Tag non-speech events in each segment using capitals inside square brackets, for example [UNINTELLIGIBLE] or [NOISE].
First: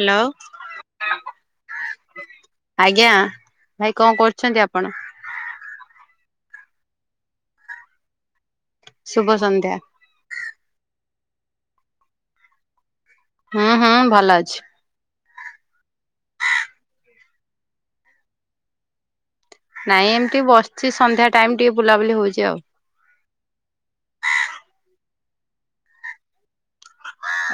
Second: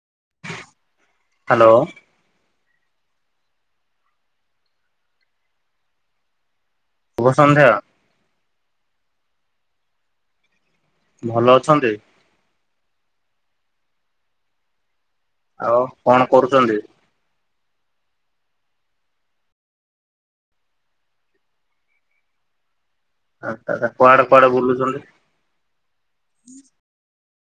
Hello. Hello. ଆଜ୍ଞା ଭାଇ କଣ କରୁଛନ୍ତି ଆପଣ? ଶୁଭ ସନ୍ଧ୍ୟା। ଶୁଭ ସନ୍ଧ୍ୟା। ଭଲ ଅଛନ୍ତି? ହୁଁ ହୁଁ ଭଲ ଅଛି। ଆଉ କଣ କରୁଛନ୍ତି? ନାଇଁ ଏମିତି ବସିଛି ସନ୍ଧ୍ୟା ଟାଇମ ଟିକେ ବୁଲାବୁଲି ହଉଛି ଆଉ। ଆଚ କୁଆଡେ କୁଆଡେ ବୁଲୁଛନ୍ତି?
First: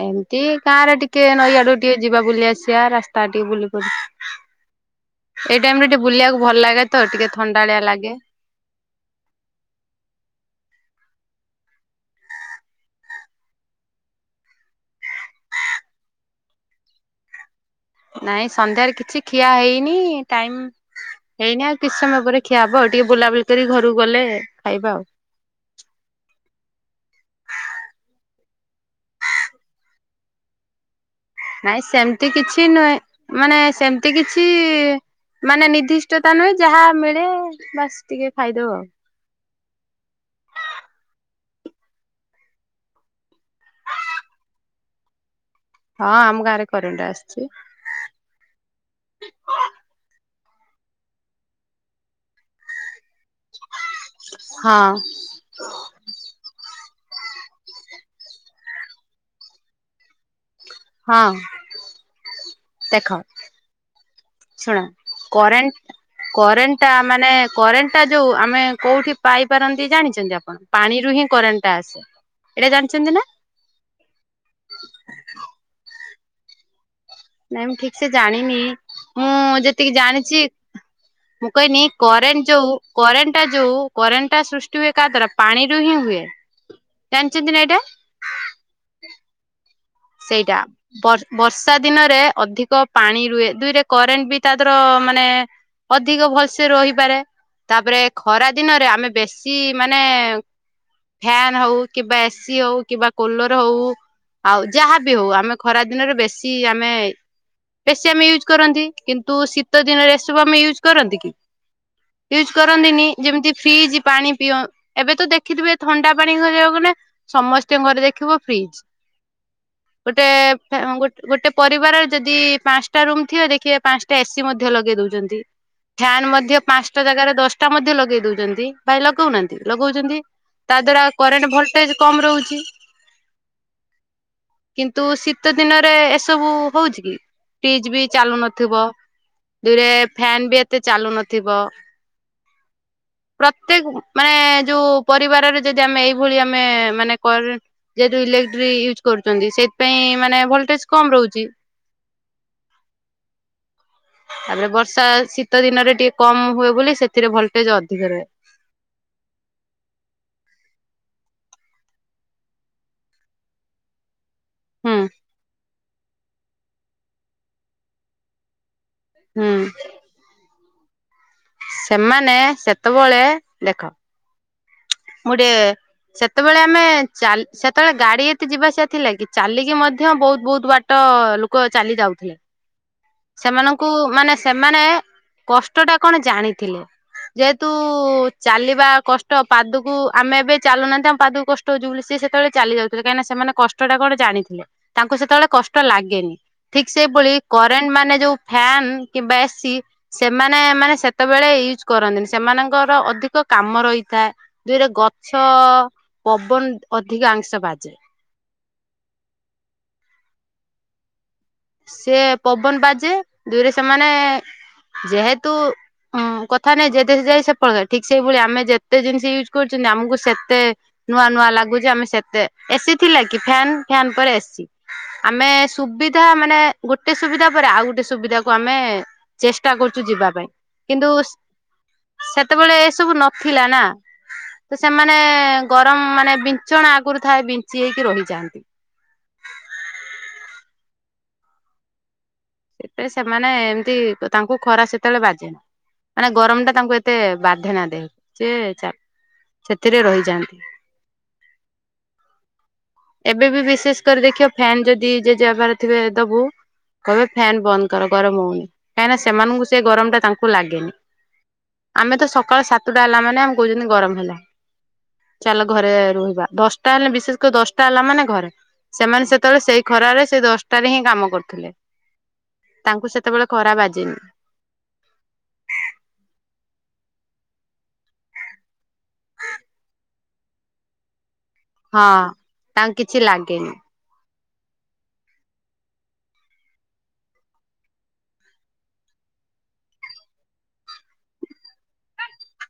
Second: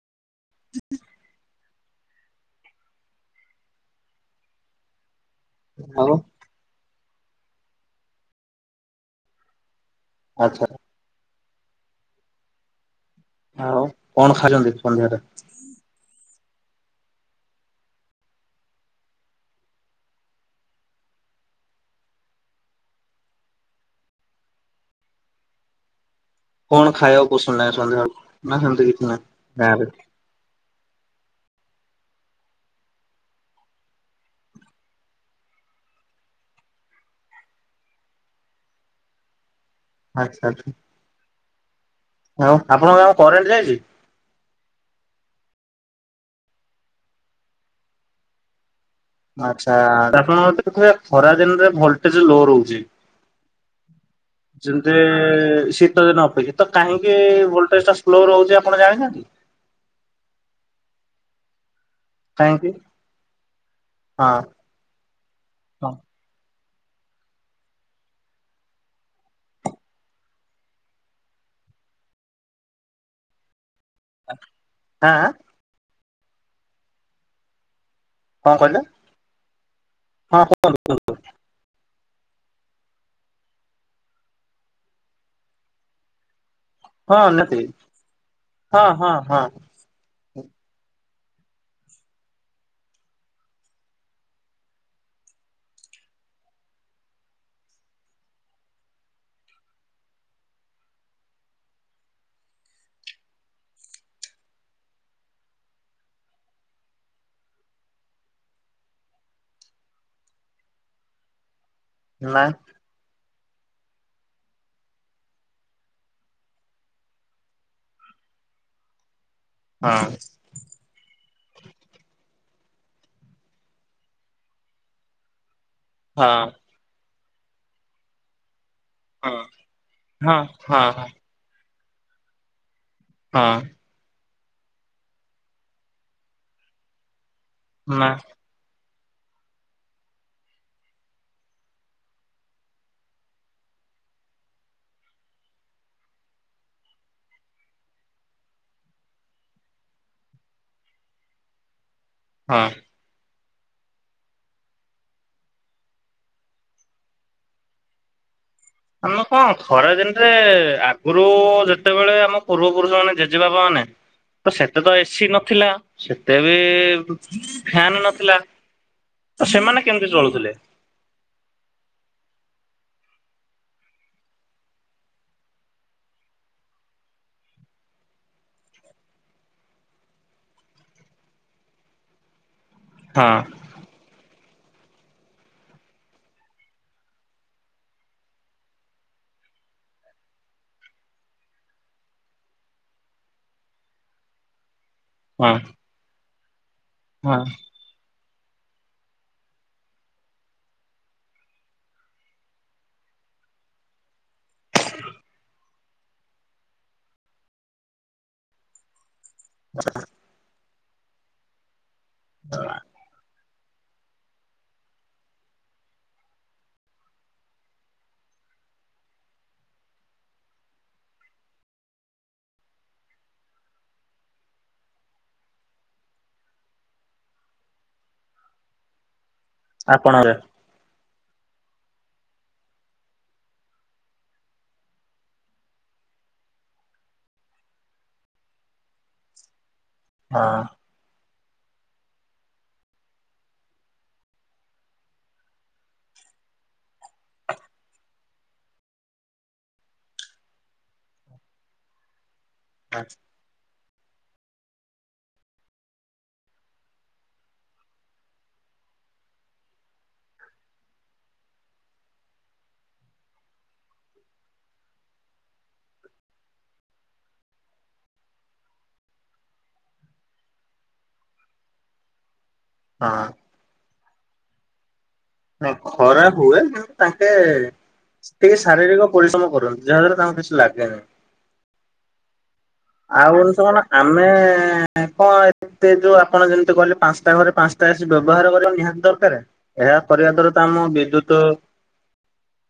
ଏମିତି ଗାଁରେ ଟିକେ ନଈଆଡୁ ଟିକେ ଯିବା ବୁଲି ଆସିବା ରାସ୍ତା ଟିକେ ବୁଲି ପ ଏଇ ଟାଇମରେ ଟିକେ ଆଉ ବୁଲିବାକୁ ଭଲ ଲାଗେ ତ ଟିକେ ଥଣ୍ଡାଳିଆ ଲାଗେ। ଆଚ୍ଛା। ଆଉ କଣ ଖାଇଛନ୍ତି ସନ୍ଧ୍ୟାରେ? ନାଇଁ ସନ୍ଧ୍ୟାରେ କିଛି ଖିଆ ହେଇନି ଟାଇମ୍ ହେଇନି ଆଉ କିଛି ସମୟ ପରେ ଖିଆ ହବ ଆଉ ଟିକେ ବୁଲାବୁଲି କରି ଘରକୁ ଗଲେ ଖାଇବା ଆଉ। କଣ ଖାଇବା କୁ ଶୁଣିଲେ ନା ସେମିତି କିଛି ନାହିଁ ଗାଁରେ ନାଇଁ ସେମିତି କିଛି ନୁହେଁ ମାନେ ସେମିତି କିଛି ମାନେ ନିର୍ଦ୍ଦିଷ୍ଟତା ନୁହେଁ ଯାହା ମିଳେ ବାସ ଟିକେ ଫାଇଦୋଉ ଆଉ। ଆଚ୍ଛା ଆଚ୍ଛା। ଆଉ ଆପଣଙ୍କ ଗାଁକୁ କରେଣ୍ଟ ଯାଇଚି? ହଁ ଆମ ଗାଁ ରେ କରେଣ୍ଟ ଆସିଚି। ଆଚ୍ଛା ଆପଣ ଦେଖ ଖରା ଦିନରେ ଭଲଟେଜ ଲୋ ରହୁଚି। ଯେମତି ହଁ ସେ ତ ଦିନ ଅପେକ୍ଷା ତ କାହିଁକି ଭୋଲ୍ଟେଜ ଟଟା ସ୍ଲୋ ରହୁଛି ଆପଣ ଜାଣିଚନ୍ତି? ହଁ କାହିଁକି ଦେଖ ହଁ। ଶୁଣ ହଁ କରେଣ୍ଟ କରେଣ୍ଟ ଟା ମାନେ କରେଣ୍ଟ ଟା ଯୋଉ ଆମେ କୋଉଠି ପାଇପାରନ୍ତି ଜାଣିଛନ୍ତି ଆପଣ? ପାଣିରୁ ହିଁ କରେଣ୍ଟ ଟା ଆସେ ଏଇଟା ଜାଣିଚନ୍ତି ନା। [UNINTELLIGIBLE] ନାଇଁ ମୁଁ ଠିକ ସେ ଜାଣିନି କଣ କହିଲେ ମୁଁ ଯେତିକି ଜାଣିଚି ହଁ ମୁଁ କନି କରେଣ୍ଟ ଯୋଉ କରେଣ୍ଟ ଟା ଯୋଉ କରେଣ୍ଟ ଟା ସୃଷ୍ଟି ହୁଏ କାହା ଦ୍ଵାରା ପାଣିରୁ ହିଁ ହୁଏ। [UNINTELLIGIBLE] ହଁ ନିଆତି ନା ଏଇଟା? ହଁ ହଁ ହଁ। ସେଇଟା। ବର୍ଷା ଦିନରେ ଅଧିକ ପାଣି ରୁହେ ଦୁଇରେ କରେଣ୍ଟ ବି ତାଦର ମାନେ ଅଧିକ ଭଲସେ ରହିପାରେ। ତାପରେ ଖରା ଦିନରେ ଆମେ ବେଶୀ ମାନେ ଫ୍ୟାନ ହଉ କିମ୍ବା ଏସିି ହଉ କିମ୍ବା କୁଲର ହଉ ଆଉ ଯାହା ବିି ହଉ ଆମେ ଖରା ଦିନରେ ବେଶୀ ଆମେ ବେଶୀ ଆମେ ୟୁଜ୍ କରନ୍ତି କିନ୍ତୁ ଶୀତ ଦିନରେ ଏସବୁ ଆମେ ୟୁଜ୍ କରନ୍ତି କି ନାଇଁ ୟୁଜ୍ କରନ୍ତିନି ଯେମିତି ଫ୍ରିଜ ପାଣି ପିଅ ଏବେ ତ ଦେଖିଥିବେ ଥଣ୍ଡା ପାଣି ଘିବାକୁ ଗଲେ ସମସ୍ତେଙ୍କ ଘରେ ଦେଖିବ ଫ୍ରିଜ୍। ହଁ ଗୋଟେ ଆଙ୍ଗୁ ଗୋଟେ ପରିବାର ଯଦି ପାଞ୍ଚଟା ରୁମ୍ ଥିବ ଦେଖିବେ ପାଞ୍ଚଟା ଏସିି ମଧ୍ୟ ଲଗେଇ ଦଉଚନ୍ତି। ଫ୍ୟାନ୍ ହଁ ମଧ୍ୟ ପାଞ୍ଚଟା ଜାଗାରେ ଦଶଟା ମଧ୍ୟ ଲଗେଇ ଦଉଚନ୍ତି। ଭାଇ ହଁ ଲଗଉନାହାନ୍ତି ଲଗଉଛନ୍ତି ହଁ ତା ହଁ ଦ୍ଵାରା କରେଣ୍ଟ ଭୋଲଟେଜ କମ ରହୁଚି। ହଁ କିନ୍ତୁ ଶୀତ ଦିନରେ ଏସବୁ ହଉଛି କି ଫ୍ରିଜ ବି ନା ଚାଲୁନ ଥୁବ ଦୁରେ ଫ୍ୟାନ ବି ଏତେ ଚାଲୁ ନଥିବ। ପ୍ରତ୍ୟେକ ମାନେ ଯୋଉ ପରିବାରରେ ଯଦି ଆମେ ଏଇଭଳି ଆମେ ମାନେ କର୍ ଯେତୁ ଇଲେକ୍ଟ୍ର ୟୁଜ କରୁଛନ୍ତି ସେଥିପାଇଁ ମାନେ ଭୋଲଟେଜ କମ ରହୁଚି। ହଁ ତାପରେ ବର୍ଷା ଶୀତ ଦିନରେ ଟିକେ କମ ହୁଏ ବୋଲି ସେଥିରେ ଭୋଲଟେଜ ଅଧିକ ରୁହେ। ଆମେ କଣ ଖରାଦିନରେ ଆଗରୁ ଯେତେବେଳେ ଆମ ପୂର୍ବ ପୁରୁଷ ମାନେ ଜେଜେବାପା ମାନେ ତ ସେତେ ତ ହୁଁ ଏସି ନଥିଲା ସେତେ ବି ଫ୍ୟାନ ନଥିଲା। ତ ହୁଁ ସେମାନେ କେମିତି ଚଳୁଥିଲେ? ସେମାନେ ସେତେବେଳେ ଦେଖ। ମୁଡେ ସେତେବେଳେ ଆମେ ଚା ସେତେବେଳେ ଗାଡି ଏତେ ଯିବା ଆସିବା ଥିଲା କି ଚାଲିକି ମଧ୍ୟ ବହୁତ ବହୁତ ବାଟ ଛଟ ଲୋକ ଚାଲି ଯାଉଥିଲେ ହଁ ସେମାନଙ୍କୁ କୁ ମାନେ ସେମାନେ କଷ୍ଟ ଟା କଣ ଜାଣିଥିଲେ। ଯେହେତୁ ଚାଲିବା କଷ୍ଟ ପାଦୁ ଆମେ ଏବେ ଚାଲୁନାହାନ୍ତି ଆମ ପାଦକୁ କଷ୍ଟ ହଉ ବୋଲି ସେତେବେଳେ ଚାଲି ଯାଉଥିଲେ କାଁହିକି ନା ସେମାନେ କଷ୍ଟଟା କଣ ଜାଣି ଥିଲେ ତାଙ୍କୁ ସେତେବେଳେ ହଁ କଷ୍ଟ ଲାଗେନି ଠିକ ସେଭଳି ହଁ ଫେଣ୍ଡ ମାନେ ଯୋଉ ଫ୍ୟାନ କିମ୍ବା ଏସି ସେମାନେ ମାନେ ସେତେବେଳେ ୟୁଜ କରନ୍ତିନି ସେମାନଙ୍କର ଅଧିକ କାମ ରହିଥାଏ। ଦୁଇରେ ଗଛ ପବନ ଅଧିକ ଅଧିକାଂଶ ବାଜେ [UNINTELLIGIBLE] ସେ ପବନ ବାଜେ ଦୁଇରେ ସେମାନେ ଯେହେତୁ ହଁ କଥା ନାଇଁ ଯେ ଦେଶ ଯାଇ ସେ ଫଳ ଖାଇ ଠିକ ସେଇଭଳିଆ ଆମେ ଯେତେ ଜିନିଷ ୟୁଜ୍ କରୁଛନ୍ତି ଆମକୁ ସେତେ ନୂଆ ନୂଆ ଲାଗୁଛି ଆମେ ସେତେ ଏସି ଥିଲା କି ଫ୍ୟନ୍ ଫ୍ୟାନ ପରେ ଏସି ଆମେ ସୁବି ଯହା ମାନେ ଗୋଟେ ସୁବିଧା ପରେ ଆଉ ଗୋଟେ ସୁବିଧାକୁ ଆମେ ଚେଷ୍ଟା କରୁଛୁ ଯିବା ଆପଣରେ ପାଇଁ କିନ୍ତୁ ସେତେବେଳେ ଏ ସବୁ ନଥିଲା ନା। ତ ସେମାନେ ଗରମ ମାନେ ବିଞ୍ଚଣା ଆଗରୁ ଥାଏ ବିଞ୍ଚି ହେଇକି ରହିଯାଆନ୍ତି। ହଁ ସେଥି ସେମାନେ ଏମିତି ତାଙ୍କୁ ଖରା ସେତେବେଳେ ବାଜେନି। ମାନେ ଗରମଟା ତାଙ୍କୁ ଏତେ ବାଧେନା ଦେହକୁ ସିଏ ଚା ସେଥିରେ ରହିଯାଆନ୍ତି। ଆଛ୍ ଏବେ ବି ବିଶେଷ କରି ଦେଖିବ ଫ୍ୟନ୍ ଯଦି ଜେଜେବାପାର ଥିବେ ଦୋବୁ କହିବେ ଫ୍ୟାନ୍ ବନ୍ଦ କର ଗରମ ହୋଉନି କାହିଁକିନା ସେମାନଙ୍କୁ ସେ ଗରମଟା ତାଙ୍କୁ ଲାଗେନି। ଆମେ ତ ସକାଳ ସାତୁଟା ହେଲା ମାନେ ଆମେ କୋହୁଚନ୍ତି ଗରମ ହେଲା ଚାଲ ଘରେ ରହିବା ଦଶଟା ହେଲେ ବିଶେଷ କରି ଦଶ ଟା ହେଲା ମାନେ ଘରେ ସେମାନେ ସେତେବେଳେ ସେଇ ଖରାରେ ସେଇ ଦଶଟାରେ ହିଁ କାମ କରୁଥୁଲେ। ତାଙ୍କୁ ହଁ ସେତେବେଳ ଖରା ବାଜେନି। ନା ଖରା ହୁଏ କିନ୍ତୁ ତାଙ୍କେ ଟିକେ ଶାରୀରିକ ପରିଶ୍ରମ କରୁଚନ୍ତି ଯାହାଦ୍ଵାରା ତାଙ୍କୁ କିଛି ଲାଗେନି। ହଁ ତାଙ୍କୁ କିଛି ଆଉ ଜିନିଷ ଲାଗେନି। କଣ ଆମେ ଏଁ କଁଣ ଏତେ ଯୋଉ ଆପଣ ଯେମତି କହିଲେ ପାଞ୍ଚଟା ଘରେ ପାଞ୍ଚଟା ଏ ସି ବ୍ୟବହାର କରିବା ନିହାତି ଦରକାରେ ଏହା କରିବା ଦ୍ୱାରା ତ ଆମ ବିଦ୍ୟୁତ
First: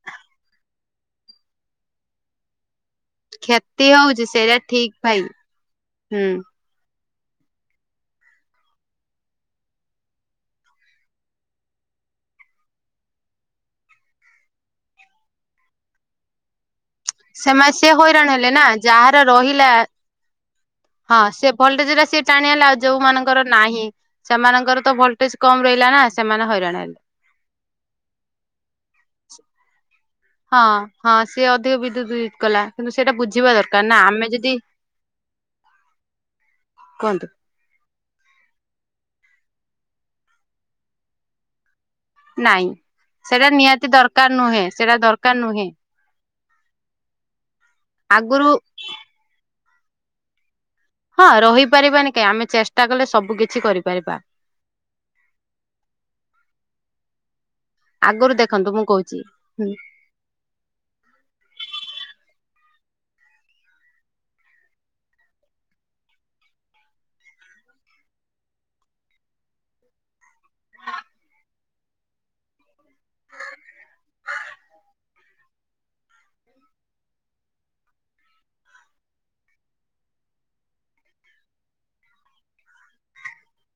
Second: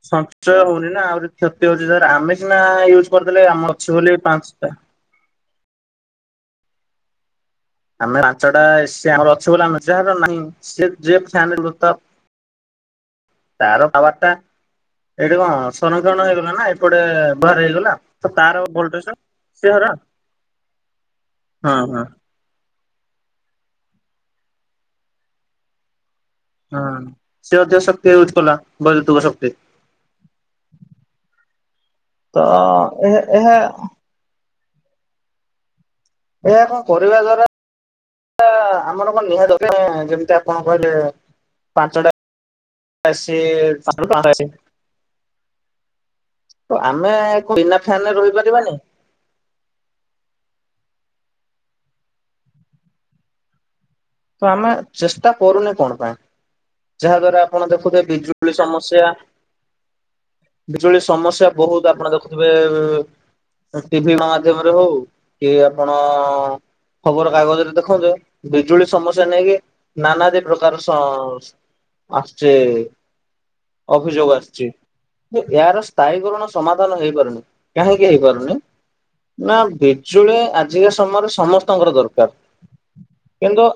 ସଞ୍ଚୟ ହୋଉନି ନା ଆହୁରି କ୍ଷତି ହୋଉଚି ସେରା ଆମେ ସିନା ୟୁଜ୍ କରଦେଲେ ଆମର କ୍ଷତି ଅଛି ବୋଲି ହଉଛି ସେଇଟା ପାଞ୍ଚଟା। ଠିକ ଭାଇ ହୁଁ। ଆମେ ପାଞ୍ଚଟା ଏ ସି ଆମର ଅଛ ବୋଲି ଆମେ ଯାହାର ନାହିଁ ସିଏ ଯିଏ ଫ୍ୟାମିଲିରୁ ତ ତାର ପାୱାରଟା ଏଇଠି କଣ ସଂରକ୍ଷଣ ହେଇଗଲା ନା ଏ ପଟେ ବାହାର ସେମାନେ ସେ ହେଇଗଲା ହଇରାଣ ତ ହେଲେ ନା ତାର ଭୋଲ୍ଟେଜର ଯାହାର ରହିଲା ସିଏ ହେରା ହଁ ସିଏ ଭୋଲରେଜେରା ସିଏ ଟାଣି ହେଲା ଆଉ ଯୋଉ ମାନଙ୍କର ନାହିଁ ସେମାନଙ୍କର ତ ଭୋଲଟେଜ କମ ରହିଲା ନା ସେମାନେ ହଇ ହଁ ସେ ଅଧିକ ଶକ୍ତି ୟୁଜ କଲା ବୈଦ୍ୟୁତୁକ ଶକ୍ତି। ହଁ ହଁ ସିଏ ଅଧିକ ବିଦ୍ୟୁତ ୟୁଜ ତ କଲା କିନ୍ତୁ ସେଇଟା ବୁଝିବା ଏହା ଦରକାର ନା ଆମେ ଯଦି ଏଇଆ କଣ କରିବା କୁହନ୍ତୁ ଦ୍ଵାରା ଆ ଆମର କଣ ନିହାତି ଦରକାରେ ଯେମିତି ଆପଣ କହିଲେ ପାଞ୍ଚଟା ନାଇଁ ଆସି ସେଟା ନିହାତି ପାଞ୍ଚରୁ ପାଞ୍ଚଟା ଦରକାର ଆସି ନୁହେଁ ସେଟା ଦରକାର ନୁହେଁ। ତ ଆମେ କଁ ବିନା ଫ୍ୟାନରେ ଆଗରୁ ରହିପାରିବାନି। ହଁ ରହିପାରିବାନି କାଇଁ ଆମେ ଚେଷ୍ଟା କଲେ ସବୁ କିଛି କରିପାରିବା। ତ ଆମେ ଚେଷ୍ଟା କରୁନେ କଣ ପାଇଁ ଯାହା ଦ୍ଵାରା ଆପଣ ଦେଖ୍ ବୋଧେ ଆଗରୁ ବିଜୁଳି ଦେଖନ୍ତୁ ମୁଁ ସମସ୍ୟା କହୁଛି। ହୁଁ ବିଜୁଳି ସମସ୍ୟା ବୋହୁତ ଆପଣ ଦେଖୁଥୁବେ ଏ ଏ ଟିଭି ମାଧ୍ୟମରେ ହୋଉ କି ଆପଣ ଖବର କାଗଜରେ ଦେଖନ୍ତୁ ବିଜୁଳି ସମସ୍ୟା ନେଇକି ନାନାଦି ପ୍ରକାର ସ ଆସଚି ଅଭିଯୋଗ ଆସଚି। ଯେ ୟାର ସ୍ଥାୟୀକରଣ ସମାଧାନ ହେଇପାରୁନି କାହିଁକି ହେଇପାରୁନି ନା ବିଜୁଳି ଆଜିକା ସମୟରେ ସମସ୍ତଙ୍କର ଦରକାର କିନ୍ତୁ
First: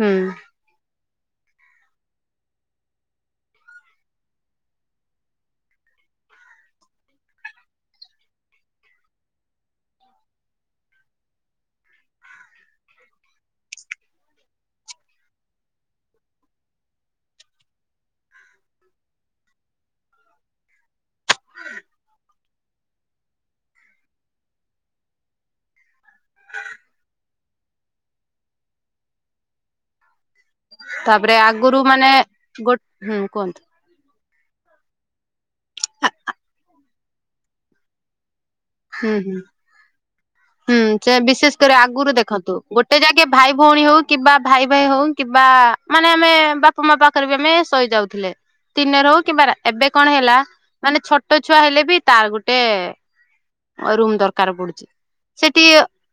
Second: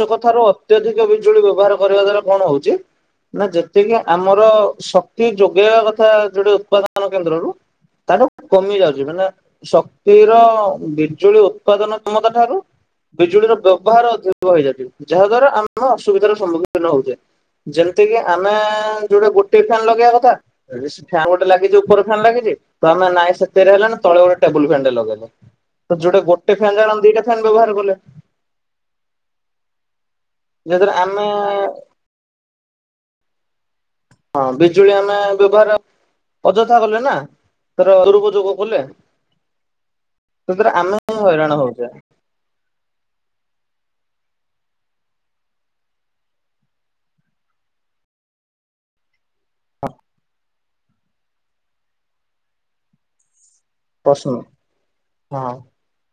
ହୁଁ ଅତ୍ୟଧିକ ବିଜୁଳି ବ୍ୟବହାର କରିବା ଦ୍ଵାରା କଣ ହୋଉଚି ନା ଯେତିକି ଆମର ଶକ୍ତି ଯୋଗେଇବା କଥା ଯୋଉଟାକି ଉତ୍ପାଦନ କେନ୍ଦ୍ରରୁ ତାଠୁ କମି ଯାଉଚି ମାନେ ଶକ୍ତିର ବିଜୁଳି ଉତ୍ପାଦନ କ୍ଷମତା ଠାରୁ ବିଜୁଳିର ବ୍ୟବହାର ଅଧିକ ବ ହେଇ [UNINTELLIGIBLE] ଯାହାଦ୍ୱାରା ଆମେ ଅସୁବିଧାର ସମ୍ମୁଖୀନ ହୋଉଚେ। ଯେମତିକି ଆମେ ଯୋଉଠି ଗୋଟେ ଫ୍ୟାନ୍ ଲଗେଇବା କଥା ହେଠି ସେ ଫ୍ୟାନ୍ ଗୋଟେ ଲାଗିଚି ଉପର ଫ୍ୟାନ୍ ଲାଗିଚି ତ ଆମେ ନାଇଁ ସେତିକିରେ ହେଲା ନା ତଳେ ଗୋଟେ ଟେବୁଲ ଫ୍ୟାନଟେ ଲଗେଇଲେ। ତ ଯୋଉଟା ଗୋଟେ ଫ୍ୟାନ୍ ଜାଣନ୍ ଦିଇଟା ଫ୍ୟାନ୍ ବ୍ୟବହାର କଲେ। ଯଦ୍ୱାରା ଆମେ ତାପରେ ଆଗରୁ ମାନେ ଗୋ ହୁଁ କୁହନ୍ତୁ। ହଁ ବିଜୁଳି ଆମେ ବ୍ୟବହାର ଅଯଥା କଲେ ନା ତାର ଦୁରୁପଯୋଗ କଲେ ହୁଁ ହୁଁ ସେଥିରେ ହୁଁ ଆମେ ହିଁ ସେ ହଇରାଣ ବିଶେଷ କରି ହଉଛେ ଆଗରୁ ଦେଖନ୍ତୁ ଗୋଟେ ଜାଗେ ଭାଇ ଭଉଣୀ ହଉ କିମ୍ବା ଭାଇ ଭାଇ ହଉ କିମ୍ବା ମାନେ ଆମେ ବାପା ମାଆ ପାଖରେ ବି ଆମେ ଶୋଇଯାଉଥିଲେ। ଦିନରେ ହଉ କିମ୍ବା ରା ଏବେ କଣ ହେଲା ମାନେ ଛୋଟ ଛୁଆ ହେଲେ ବି ତାର ଗୋଟେ ଅ ରୁମ ପ୍ରଶ୍ନ ଦରକାର ପଡୁଛି ହଁ। ସେଠି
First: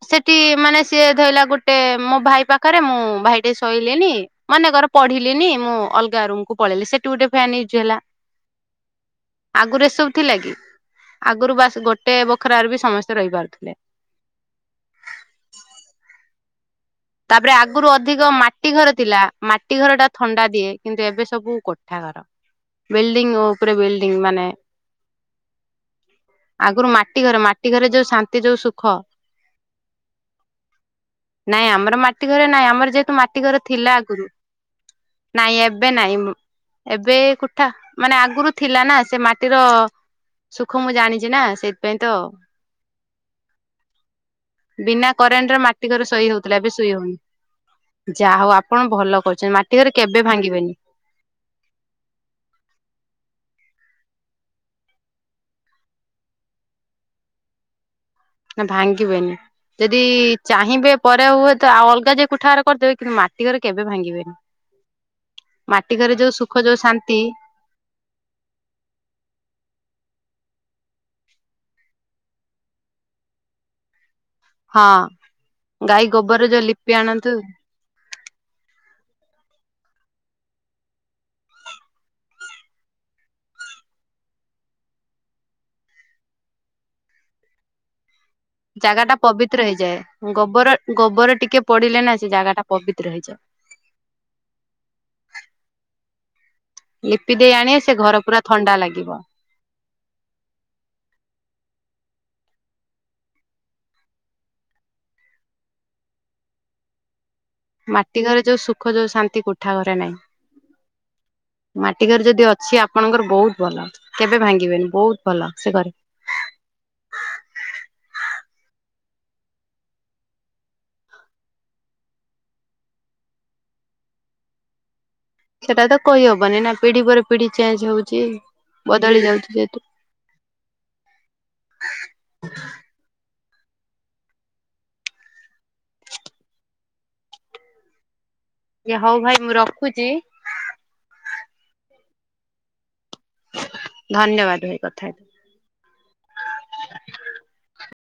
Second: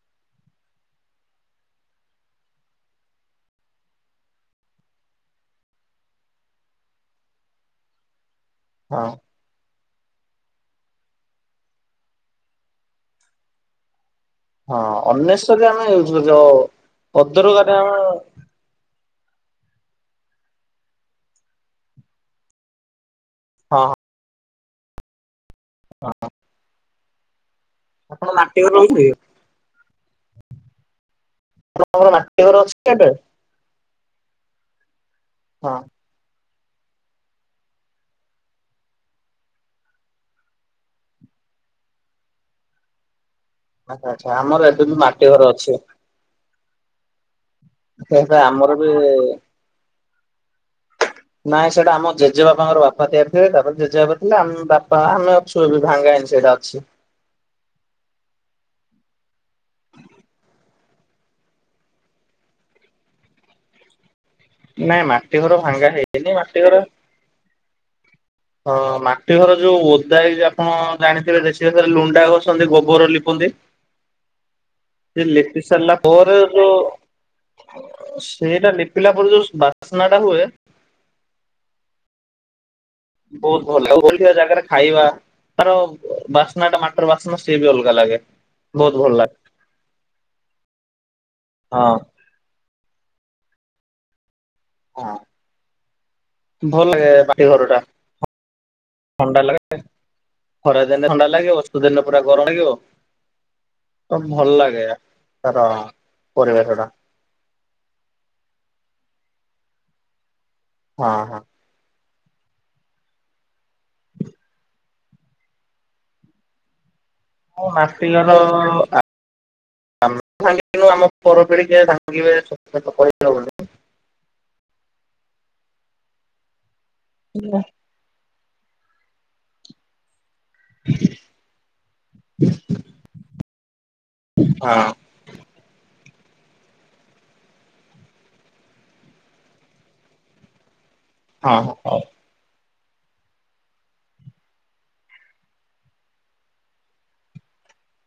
ସେଠି ମାନେ ସିଏ ଧଇଲା ଗୋଟେ ମୋ ଭାଇ ପାଖରେ ମୁଁ ଭାଇଟେ ଶୋଇଲେନି ମନେକର ପଢିଲିନି ମୁଁ ଅଲଗା ରୁମକୁ ପଳେଇଲି ସେଠି ଗୋଟେ ଫ୍ୟାନ ୟୁଜ ହେଲା। ହଁ। ଆଗୁରୁ ଏ ସବୁ ଥିଲା କି ଆଗରୁ ବାସ୍ ଗୋଟେ ବଖରାରେ ବି ସମସ୍ତେ ରହିପାରୁଥିଲେ। ହଁ ଅନେସେରୀ ରେ ଆମେ ୟୁଜ କ ଯୋଉ ତାପରେ ଆଗରୁ ଅଧିକ ମା ଟି ଘର ଥିଲା ମାଟି ଘର ଟା ଥଣ୍ଡା ଦିଏ କିନ୍ତୁ ଏବେ ସବୁ କୋଠା ଘର ବିଲ୍ଡିଙ୍ଗ ଓ ପରେ ହଁ ବିଲ୍ଡିଂ ମାନେ ହଁ। ଆଗରୁ ମାଟି ଘର ମାଟି ଘରେ ଯୋଉ ଆପଣ ଶାନ୍ତି ଯୋଉ ମାଟି ଘରେ ସୁଖ ରହୁଛନ୍ତି ନାଇଁ ଆମର ଆପଣଙ୍କର ମାଟି ଘରେ ଘର ନାଇଁ ଅଛି ଆମର ଏବେ ଯେହେତୁ ମାଟି ମାଟି ଘର ଥିଲା ଆଗରୁ ନାଇଁ ହଁ। ଏବେ ନାଇଁ ମୁ ଏବେ କୋଠା ମାନେ ଆଗରୁ ଥିଲା ନା ସେ ମାଟିର ସୁଖ ମୁଁ ଜାଣିଛି ନା ସେଇଥିପାଇଁ ତ ଆଛା ଆଚ୍ଛା ଆମର ଏବେବି ବିନା ମାଟି କରେଣ୍ଟ ଘର ରେ ଅଛି। ମାଟି ଘରେ ଶୋଇ ହଉଥିଲା ଏବେ ଶୋଇ ହଉନି ସେଇଟା ଯାହା ହଉ ଆମର ଆପଣ ବି ଭଲ କରୁଛନ୍ତି ମାଟି ଘରେ କେବେ ଭାଙ୍ଗିବେନି। ନାଇଁ ସେଟା ଆମ ଜେଜେବାପାଙ୍କର ବାପା ତିଆରି ଥିଲେ ତାପରେ ଜେଜେବାପା ଥିଲେ ଆମ ବାପା ଆମେ ଶୋଇବୁ ଭାଙ୍ଗାହେଇନି ସେଇଟା ଅଛି। ନା ଭାଙ୍ଗିବେନି। ଯଦି ଚାହିଁବେ ପରେ ହୁଏ ତ ଆଉ ଅଲଗା ଜାଗା କୁଠାଘର କରିଦେବେ କିନ୍ତୁ ମାଟି ଘର କେବେ ଭାଙ୍ଗିବେନି। ନାଇଁ ମାଟି ଘର ଭାଙ୍ଗା ମାଟି ଘରେ ଯୋଉ ହେଇନି ସୁଖ ମାଟି ଯୋଉ ଘର ଶାନ୍ତି ହଁ ମାଟି ଘର ଯୋଉ ଓଦା ହେଇଯ ଆପଣ ଜାଣିଥିବେ ବି ସେଥିରେ ଲୁଣ୍ଡା ଘଷନ୍ତି ଗୋବର ଲିପନ୍ତି। ହଁ ସେ ଲିପି ସାରିଲା ଗାଈ ପରେ ଗୋବରରେ ଯୋଉ ଲିପି ଆଣନ୍ତି ସେଇଟା ଲିପିଲା ପରେ ଯୋଉ ବାସ୍ନା ଟା ହୁଏ ବହୁତ ଭଲ ଲାଗେ [UNINTELLIGIBLE] ଜାଗାରେ ଖାଇବା ତାର ବାସ୍ନା ଟା ମାଟିର ବାସ୍ନାଟା ସିଏ ବି ଅଲଗା ଲାଗେ। ବହୁତ ଜାଗା ଭଲ ଟା ଲାଗେ ପବିତ୍ର ହେଇଯାଏ ଗୋବର ଗୋବର ଟିକେ ହଁ। ପଡିଲେ ନା ସେ ଜାଗା ଟା ପବିତ୍ର ହେଇଯାଏ। ହଁ ଭଲ ଲାଗେ ଲିପି ମାଟି ଦେଇ ଘର ଆଣିବେ ଟା ସେ ପୁରା ଥଣ୍ଡା ଲାଗିବ। ଥଣ୍ଡା ଲାଗେ। ଖରାଦିନେ ଥଣ୍ଡା ଲାଗିବ ବର୍ଷା ଦିନରେ ପୁରା ଗରମ ଲାଗିବ। ତ ଭଲ ଲାଗେ ତାର ପରିବେଶ ଟା। ମାଟି ଘରେ ଯୋଉ ସୁଖ ଯୋଉ ଶାନ୍ତି କୋଠା ଘରେ ନାହିଁ। ହଁ ହଁ। ମାଟି ଘର ଯଦି ଅଛି ଆପଣଙ୍କର ବହୁତ ଭଲ କେବେ ଭାଙ୍ଗିବେନି ବହୁତ ଭଲ ସେ ଘରେ। ମୁଁ ମାଟି ଘର ଆ [UNINTELLIGIBLE] ସେଟା ତ କହିହବନି ନା ପିଢି ପରେ ପିଢି ଚେଞ୍ଜ ହଉଛି ବଦଳି ଯାଉଛି ଯେହେତୁ। ହଁ। ଆଜ୍ଞା ହଉ ଭାଇ ମୁଁ ରଖୁଚି। ହଁ ହ ହଉ। ଧନ୍ୟବାଦ ଭାଇ ଥାଇ